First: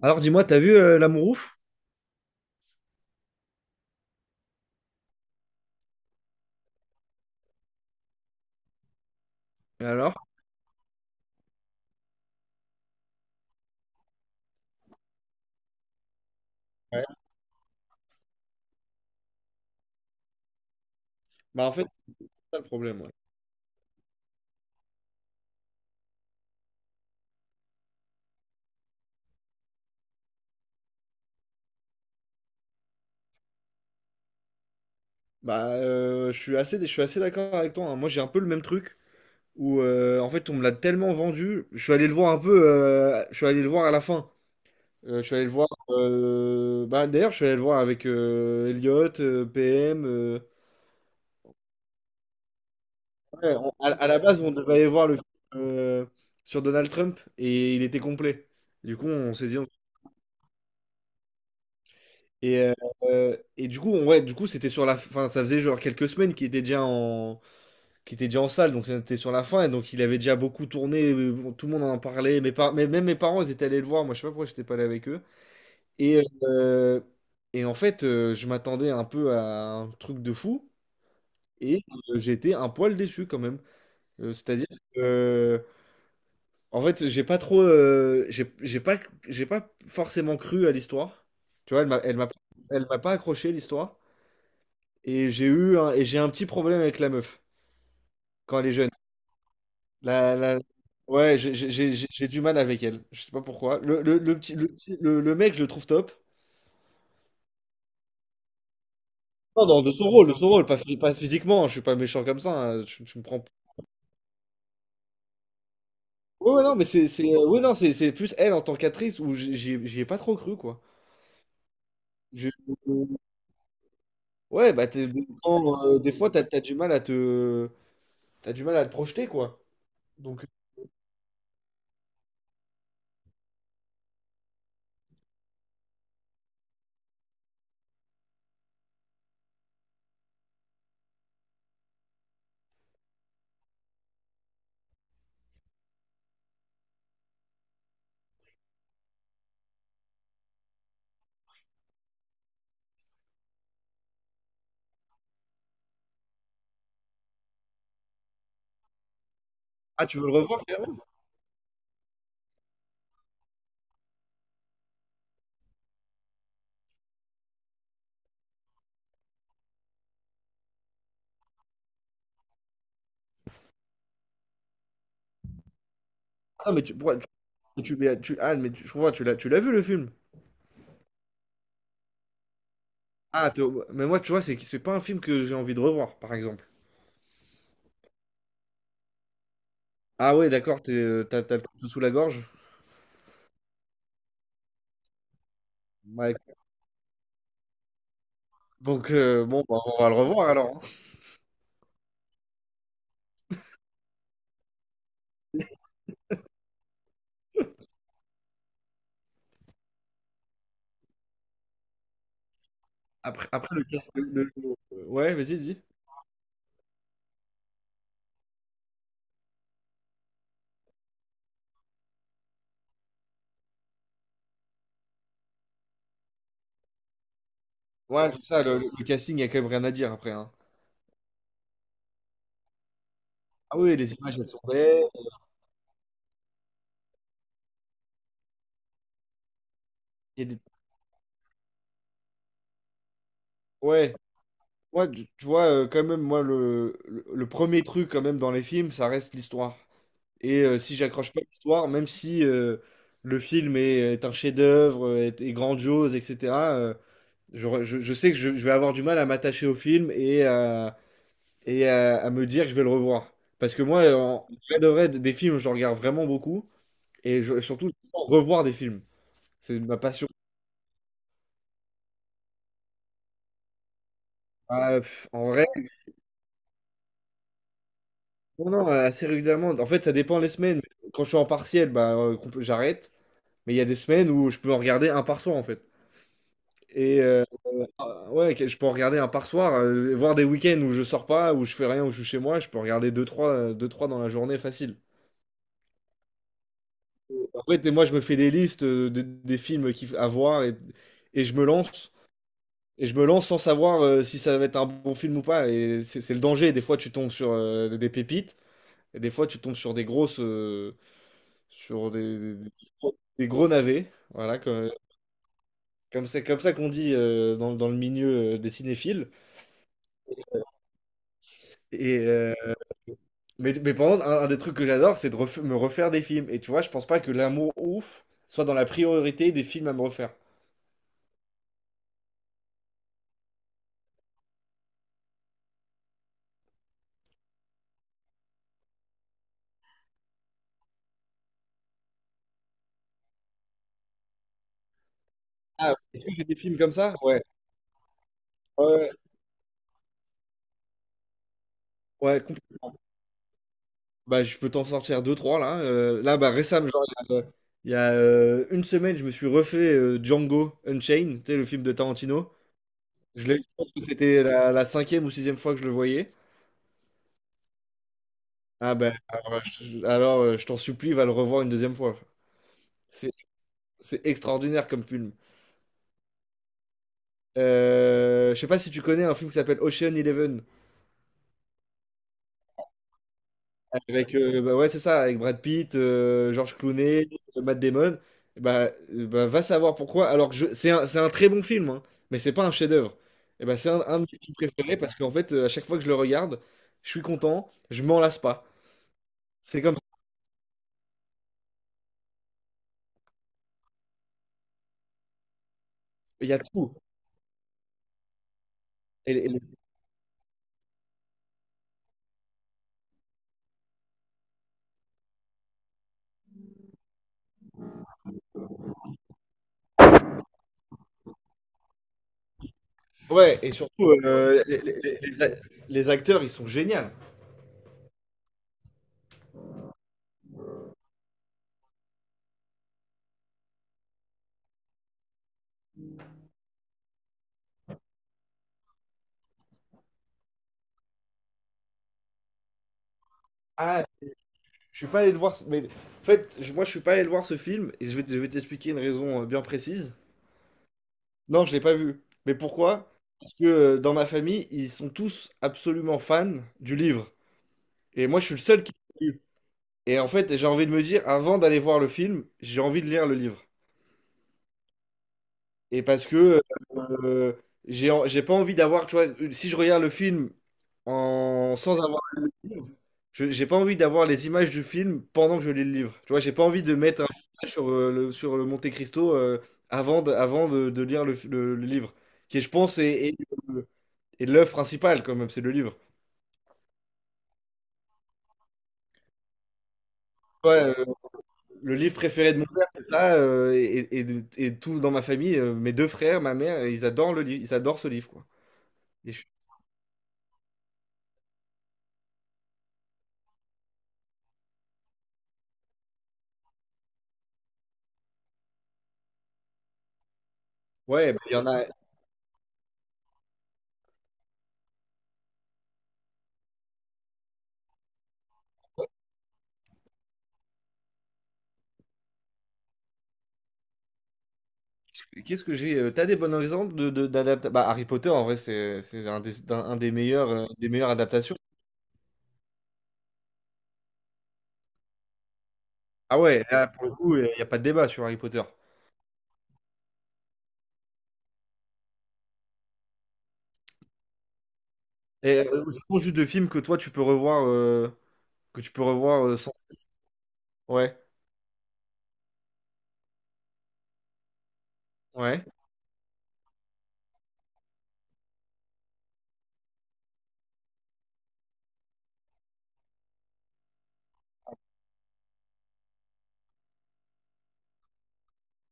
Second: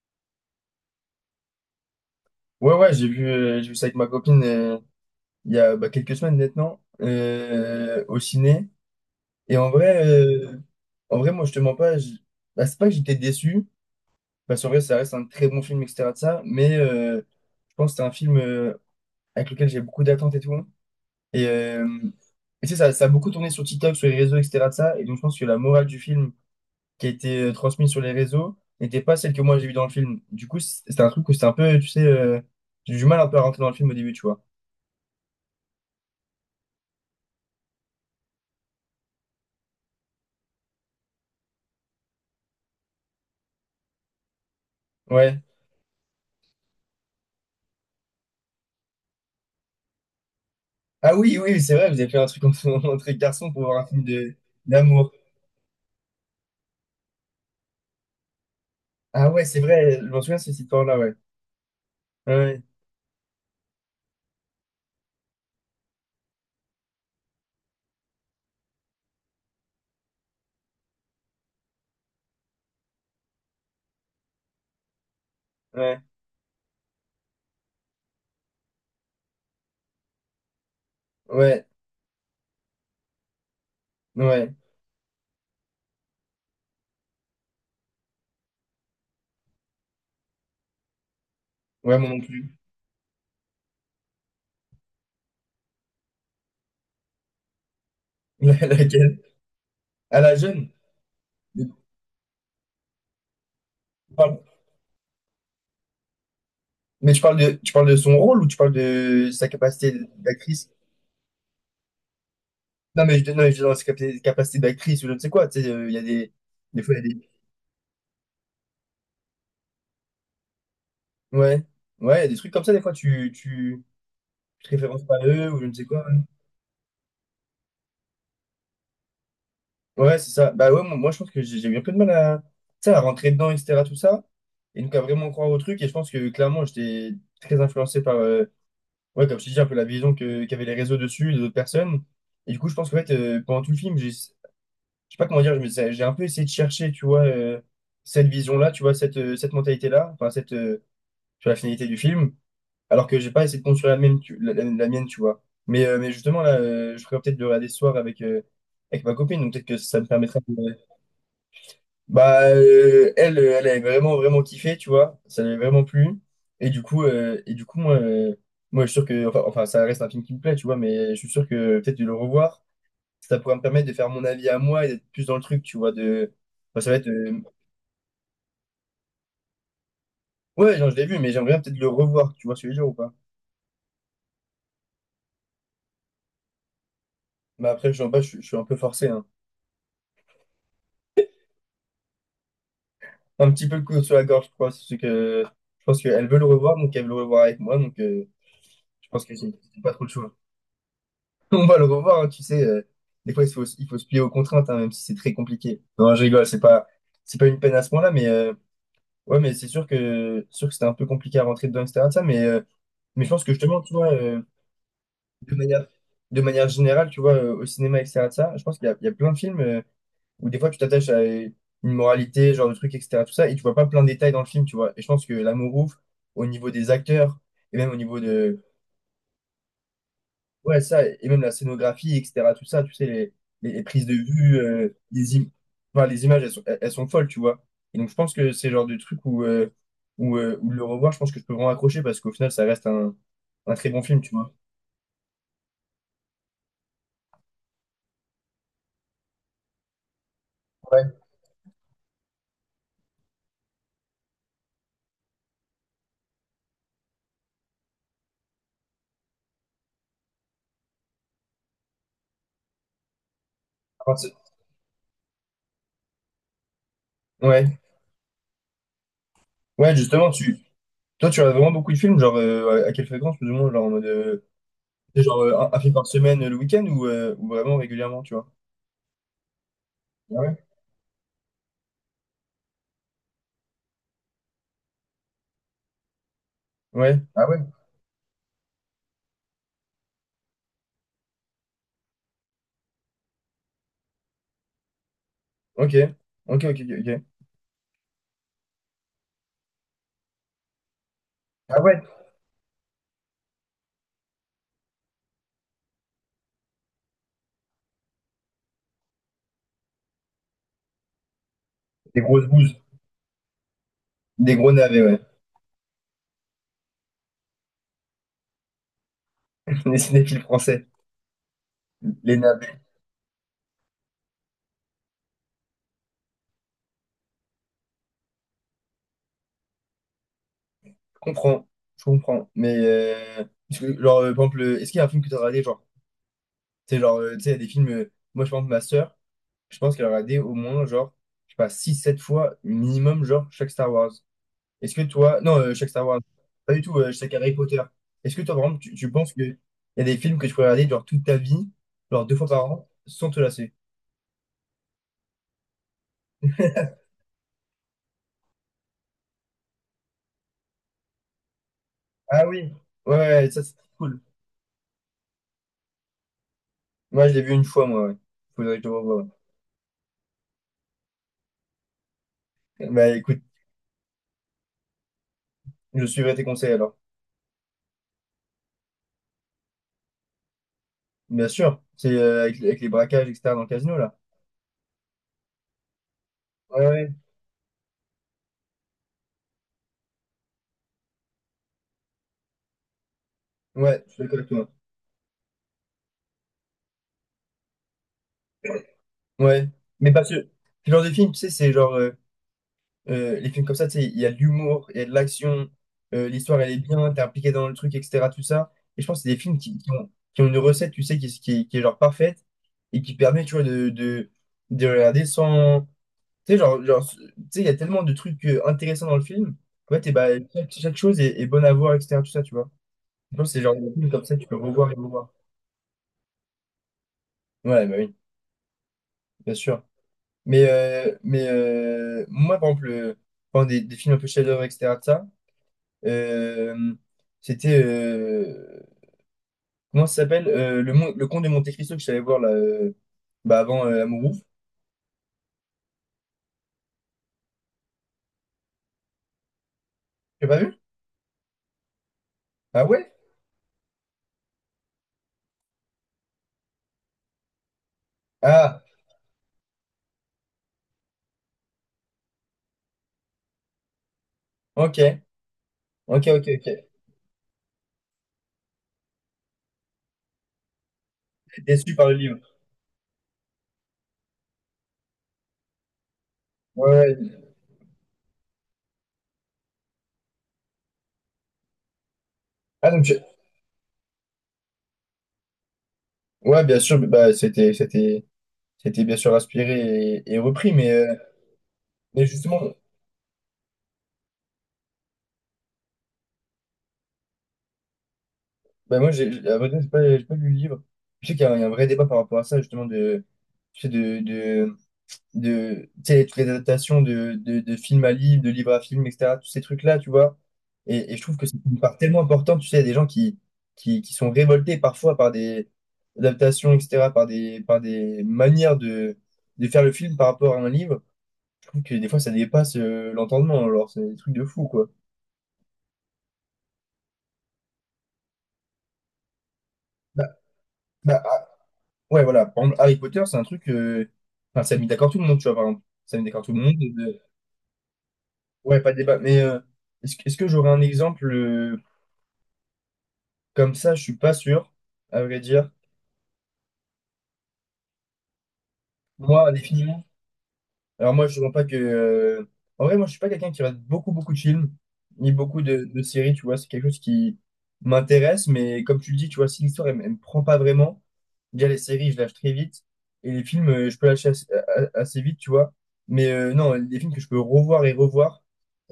Alors dis-moi, t'as vu l'amour ouf? Ouais, ouais, j'ai vu ça avec ma copine il y a bah, quelques semaines maintenant au ciné. Et en Et vrai, alors? Moi, je te mens pas. Bah, c'est pas que j'étais déçu, parce qu'en vrai, ça reste un très bon film, etc. de ça, mais Ouais. Je pense que c'est un film avec lequel j'ai beaucoup d'attentes et tout. Et, Bah en euh, fait, c'est ça le et, tu sais, ça, problème, ça a ouais. beaucoup tourné sur TikTok, sur les réseaux, etc. de ça. Et donc, je pense que la morale du film qui a été transmise sur les réseaux n'était pas celle que moi j'ai vue dans le film. Du coup, c'était un truc où c'était un peu, tu sais, j'ai eu du mal un peu à rentrer dans le film au début, tu vois. Je suis assez d'accord avec toi, hein. Moi, j'ai un peu le même truc où en fait, on me l'a tellement vendu. Je suis allé le voir un peu, je suis allé le voir à la fin. Je suis Ouais. allé le voir, bah d'ailleurs, je suis allé le voir avec Elliot, PM. Ah oui, oui, c'est vrai, vous avez fait un truc entre, entre garçons Ouais, pour voir un à, film à la de base, on devait aller voir d'amour. le film euh, sur Donald Trump et il était complet. Du coup, Ah on ouais, s'est c'est dit, on… vrai, je m'en souviens de cette histoire-là, ouais. Et, Ouais, euh, et du coup, ouais, du coup, c'était sur la fin. Ça faisait genre quelques semaines qu'il était qu'il était déjà en salle, donc c'était sur la fin. Et donc, il avait déjà beaucoup tourné. Bon, tout le monde en parlait. Mais même mes parents, ils étaient allés le voir. Moi, je sais pas pourquoi j'étais pas allé avec eux. ouais, Et, euh, et en fait, je m'attendais un peu à un truc de fou. ouais, Et j'ai été un poil déçu quand même. Ouais, C'est-à-dire que en fait, j'ai pas trop, j'ai pas forcément cru à l'histoire. Tu vois, ouais, moi non plus. elle m'a pas accroché l'histoire. Et j'ai un petit problème avec la meuf quand elle est jeune. Laquelle? À La, la la- jeune? Ouais, j'ai Mais j'ai- j'ai- j'ai- j'ai du mal avec elle. Je sais pas pourquoi. Le, tu le, parles, le petit, le, petit- le- le mec, je le trouve top. tu parles de son rôle ou tu parles de sa Non, non, capacité de son rôle, d'actrice? Pas physiquement. Je suis pas méchant comme ça, hein. Non, Tu mais me je, non, prends. mais je dis dans sa capacité d'actrice ou je ne sais quoi, tu sais, il y a Ouais, non, des fois, il y a des, ouais, non, c'est plus elle en tant qu'actrice où j'y ai pas trop cru, quoi. ouais, ouais, il y a des Je- trucs comme ça, des fois, tu te Ouais, références pas à des eux ou je ne sais temps, quoi. des fois, t'as du mal à te… t'as du mal à te projeter, quoi. Ouais, c'est Donc… ça. Bah ouais, moi, je pense que j'ai eu un peu de mal tu sais, à rentrer dedans, et cetera tout ça. Et donc à vraiment croire au truc. Et je pense que clairement, j'étais très influencé par, ouais, comme je te dis, un peu la vision qu'avaient les réseaux dessus, les autres personnes. Et du coup, je pense qu'en fait, pendant tout le film, je sais pas comment dire, j'ai un peu essayé de chercher, tu vois, cette vision-là, tu vois, cette mentalité-là, enfin, tu vois, la finalité du film. Alors que j'ai pas essayé de construire la mienne, la mienne, tu vois. Mais justement, là, je ferais peut-être de regarder ce soir avec ma copine. Donc peut-être que ça me Ah, tu veux le permettra. revoir, carrément? Bah, elle avait vraiment, vraiment kiffé, tu vois. Ça lui avait vraiment plu. Et du coup, moi, je suis sûr que, enfin, ça reste un film qui me plaît, tu vois, mais je suis sûr que peut-être de le revoir, ça pourrait me permettre de faire mon avis à moi et d'être plus dans le truc, tu vois. Ah, mais Enfin, ça tu, va être. pourquoi- tu- mais tu- ah, mais tu- Je comprends, tu l'as vu le film? Ouais, genre, je l'ai vu, mais j'aimerais bien peut-être le revoir, tu vois, ce que je veux dire ou pas. Mais moi, tu vois, c'est pas un film que j'ai envie de revoir, par exemple. Mais après, je, pas, je suis un peu forcé, hein. Ah ouais, d'accord, t'as le couteau sous la gorge. Un petit peu le couteau sur la gorge, je crois. C'est que je pense qu'elle Ouais, veut le revoir, donc elle veut le revoir avec moi, donc je donc, pense que c'est bon, bah, c'est pas on trop va le le choix. revoir alors, hein. On va le revoir, hein, tu sais. Des fois, il faut se plier aux contraintes, hein, même si c'est très compliqué. Non, je rigole, c'est pas une peine à ce point-là, mais ouais, mais c'est sûr que c'était un peu compliqué à rentrer dedans, etc. de ça, mais je pense Après, que après justement, tu vois, Ouais, de vas-y, dis. manière, de manière générale, tu vois, au cinéma, etc. de ça, je pense qu'il y a plein de films où des fois tu t'attaches à une moralité, ce genre de truc, etc. tout ça, et tu vois pas plein de détails dans le film, tu vois. Et je pense que L'amour ouf, au niveau des acteurs, et même au niveau Ouais, c'est de. ça, le casting, il y a quand même rien à dire après, hein. Ouais, ça, et même la scénographie, etc., tout ça, tu sais, les, les- Ah les oui, prises de les images, elles vue, sont belles. Enfin, les images, elles sont, elles sont folles, tu vois. Et donc, je pense que c'est le genre de truc où, euh, où, Il y a euh, des- où le revoir, je pense que je peux vraiment accrocher parce qu'au final, ça reste un très bon Ouais, film, tu vois. moi, tu vois, quand même, moi, le premier truc, quand même, dans les films, ça reste l'histoire. Et si Ouais. j'accroche pas à l'histoire, même si le film est, est un chef-d'œuvre, est, est grandiose, etc. Je sais que je vais avoir du mal à m'attacher au film et, à me dire que je vais le revoir. Parce que moi, Enfin, en vrai de vrai, des films, je regarde vraiment beaucoup. Ouais, Surtout, j'adore revoir des films. C'est ouais, ma passion. justement, toi, tu as vraiment beaucoup de films, genre, à quelle fréquence, plus ou moins, genre, en mode, c'est genre, En vrai, un film par semaine le week-end ou vraiment régulièrement, tu vois. non, non, assez régulièrement. En fait, ça Ah dépend les ouais? semaines. Quand je suis en partiel, bah, j'arrête. Mais il y a des semaines où je peux en regarder un par soir, en fait. Ouais, Et euh, ah ouais, ouais, je peux en regarder un par soir, voir des week-ends où je sors pas, où je fais rien, où je suis chez moi. Je peux en regarder deux, trois, deux, trois dans la journée facile. ok, ok, ok, ok. Ok. En fait, et moi, je me fais des listes des films à voir, et je me Ah ouais, lance. Et je me lance sans savoir si ça va être un bon film ou pas. Et c'est le danger. Des fois, tu tombes sur des pépites. Et des fois, tu tombes sur des grosses. Sur des grosses bouses, des gros navets. des Voilà, gros navets, ouais. comme c'est comme ça qu'on dit dans, dans le milieu des cinéphiles. Les cinéphiles français, Et, les euh, navets. mais par contre, un des trucs que j'adore, c'est de me refaire des films. Et tu vois, je pense pas que l'amour ouf soit dans la priorité des films à me refaire. Je comprends, je comprends. Mais, parce que, genre, par exemple, est-ce qu'il y a un film que tu as regardé, genre, tu sais, il y a des films, moi, je pense, ma sœur, je pense qu'elle a regardé au moins, genre, je sais pas, six sept fois minimum, genre, chaque Star Wars. Est-ce que toi, non, chaque Ah, Star Wars, est-ce que j'ai des pas films du comme tout, ça? chaque Ouais. Harry Potter. Est-ce que toi, vraiment, tu, Ouais, tu penses qu'il y a des films que tu pourrais regarder, genre, toute ta vie, genre, deux ouais, fois par an, sans te lasser? bah, je peux t'en sortir deux, trois là. Là, bah, récemment, genre, il y a, une semaine, je me suis refait Django Unchained, tu sais, le film de Ah Tarantino. oui, ouais, Je ouais, l'ai, ça, c'est cool. c'était la, la cinquième ou sixième fois que je le voyais. Moi, je l'ai vu une fois, moi, ouais. Faudrait que je le Ah ben, revoie. Alors, je t'en supplie, va le revoir une deuxième fois. Bah, C'est, écoute. c'est extraordinaire comme film. Je suivrai tes conseils alors. Je sais pas si tu connais un film qui s'appelle Ocean Eleven. Bien sûr, c'est avec les braquages, etc. dans le casino là. Avec, bah ouais, c'est ça, avec Brad Pitt, George Ouais, ouais, Clooney, Matt Damon. Bah, va savoir pourquoi. C'est c'est un très bon film, hein, mais c'est pas un chef-d'œuvre. Et bah, c'est ouais, je un suis de d'accord mes avec films toi. préférés parce qu'en fait, à chaque fois que je le regarde, je suis content, je m'en lasse pas. Ouais, C'est comme… mais parce que ce genre de film, tu sais, c'est genre les films comme ça, tu sais, il y a de l'humour, il y a de l'action, il y a l'histoire elle est tout. bien, t'es impliqué dans le truc, etc. Tout ça. Et je pense que c'est Et, des les- films les- qui ont une recette, tu sais, qui est genre parfaite et qui permet, tu vois, de regarder sans. Tu sais, genre, genre, tu sais, il y a tellement de trucs intéressants dans le film. Ouais, et bah, chaque chose est bonne à voir, etc. tout ça, tu vois. Non, c'est ouais, le et genre de film surtout, comme ça, tu peux revoir et revoir. Les acteurs, ils sont géniaux. Ouais, bah oui, bien sûr. Mais, moi, par exemple, pendant des films un peu chef-d'œuvre, etc., de ça, euh, c'était. Comment ça s'appelle? Le Comte de Monte-Cristo que je savais voir là, bah, avant Ah, Amour ouf. je suis pas allé le voir, mais en fait, moi, je suis pas allé le voir ce film et je vais t'expliquer une raison bien précise. Tu l'as pas vu? Non, je l'ai pas vu. Mais Ah ouais? pourquoi? Parce que dans ma famille, ils sont tous absolument fans du livre. Et moi, je suis le Ah, seul qui l'a lu. Et en fait, j'ai envie de me dire, avant d'aller voir le film, j'ai envie de lire le livre. ok. Et Ok, parce ok, que ok. euh, j'ai pas envie d'avoir, tu vois, si je regarde le film sans Déçu par le avoir livre. lu le livre, j'ai pas envie d'avoir les images du film pendant que je lis le livre. Tu vois, j'ai pas envie de Ouais. mettre un Ouais. message sur, sur le Monte Cristo avant de lire le livre, qui, je Ah, pense, donc, est- euh, de l'œuvre principale, quand même, c'est le livre. ouais, bien sûr, bah, c'était bien sûr inspiré et Ouais, repris, euh, le livre mais préféré de justement, mon père, c'est ça, et tout dans ma famille, mes deux frères, ma mère, ils adorent le livre, ils adorent ce livre, quoi. bah moi, Et je- à vrai dire, j'ai pas lu le livre. Je sais qu'il y a un vrai débat par rapport à ça, justement, tu sais, de, de, de, tu sais, toutes les adaptations de film à livre, de livre à film, etc., tous ces trucs-là, tu vois. Et, je Ouais, trouve bah, que il c'est y en une a. part tellement importante, tu sais, il y a des gens qui sont révoltés parfois par des adaptations, etc., par des manières de faire le film par rapport à un livre. Je trouve que des fois, ça dépasse l'entendement, alors c'est des trucs de fou, quoi. Qu'est-ce que j'ai? T'as des bons exemples d'adapta-… Bah, Harry Potter, en vrai, c'est un un des Bah, meilleurs, des meilleures bah, adaptations. ouais, voilà. Par exemple, Harry Potter, c'est un truc. Enfin, ça a mis d'accord tout le monde, tu vois, par exemple. Ça a mis Ah d'accord tout le ouais, monde. là, pour le coup, il n'y a pas de débat sur Harry Potter. Ouais, pas de débat. Mais est-ce que j'aurais un exemple comme ça? Je suis pas sûr, à vrai Et dire. Ce sont juste de films que toi, tu peux revoir, que tu peux revoir Moi, sans. définitivement. Alors Ouais, moi, je ne pas que. En vrai, moi, je suis pas quelqu'un qui regarde beaucoup, beaucoup de films, ni beaucoup ouais. de séries, tu vois. C'est quelque chose qui m'intéresse, mais comme tu le dis, tu vois, si l'histoire, elle, ne me prend pas vraiment, déjà les séries, je lâche très vite, et les films, je peux lâcher assez vite, tu vois. Mais non, les films que je peux revoir et revoir,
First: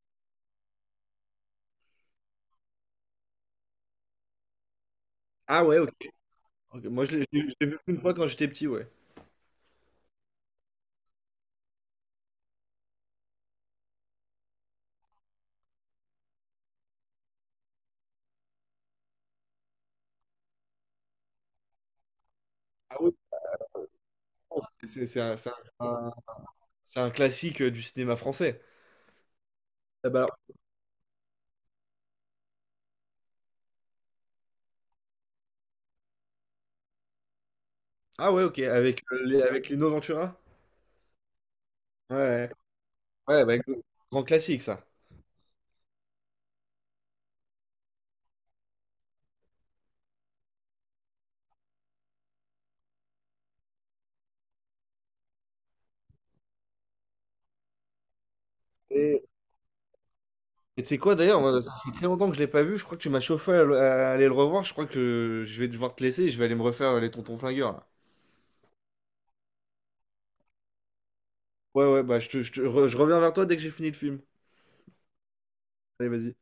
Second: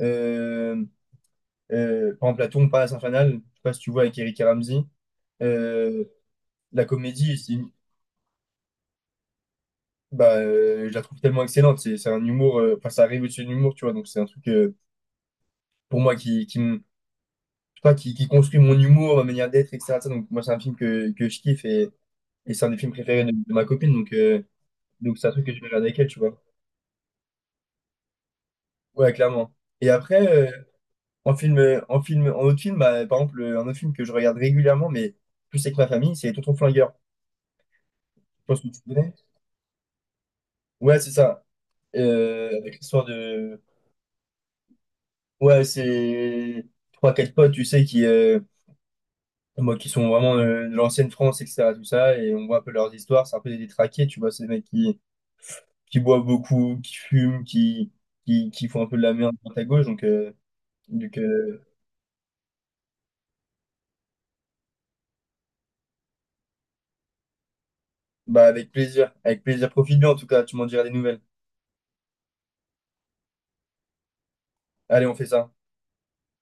euh, par exemple, La Tombe Palace Infernale, je sais pas si tu vois, avec Eric et Ramsey, Ah ouais, ok. euh, la Ok, moi, comédie, je l'ai vu une fois quand j'étais petit, ouais. bah, je la trouve tellement excellente, c'est un humour, enfin, ça arrive au-dessus de l'humour, tu vois, donc c'est un truc. Pour moi, je sais pas, qui construit mon humour, ma manière d'être, etc. Ça, donc, moi, c'est un film que je kiffe et c'est un des films Ah, préférés de ma copine. C'est Donc c'est c'est un un, truc c'est que un- je vais regarder avec elle, un- tu vois. c'est un classique du cinéma français. Ouais, clairement. Et Ah, après, bah, en autre film, bah, par exemple, un autre film que je regarde régulièrement, mais plus avec ma famille, c'est Tonton Flingueur. ah ouais, Je ok, pense que tu avec, connais. Avec Lino Ventura? Ouais, c'est ça. Ouais, ouais, Avec l'histoire ouais, de. Grand classique ça. Ouais, c'est trois, quatre potes, tu sais, qui. Moi qui sont vraiment de l'ancienne France, etc. tout ça, et on voit un peu leurs histoires, c'est un peu des détraqués, tu vois, c'est des mecs qui boit beaucoup, qui fume, qui font un peu de la Et merde à droite à gauche. Donc, euh, et tu sais quoi donc d'ailleurs, moi, euh, ça fait très longtemps que je l'ai pas vu, je crois que tu m'as chauffé à aller le revoir, je crois que je vais devoir te laisser et je vais aller me refaire les tontons flingueurs là. bah, avec plaisir. Avec plaisir. Profite bien, en tout cas. Tu m'en diras des nouvelles. Ouais, ouais, je reviens vers toi dès que j'ai fini le film. Allez, on fait ça. Allez, vas-y.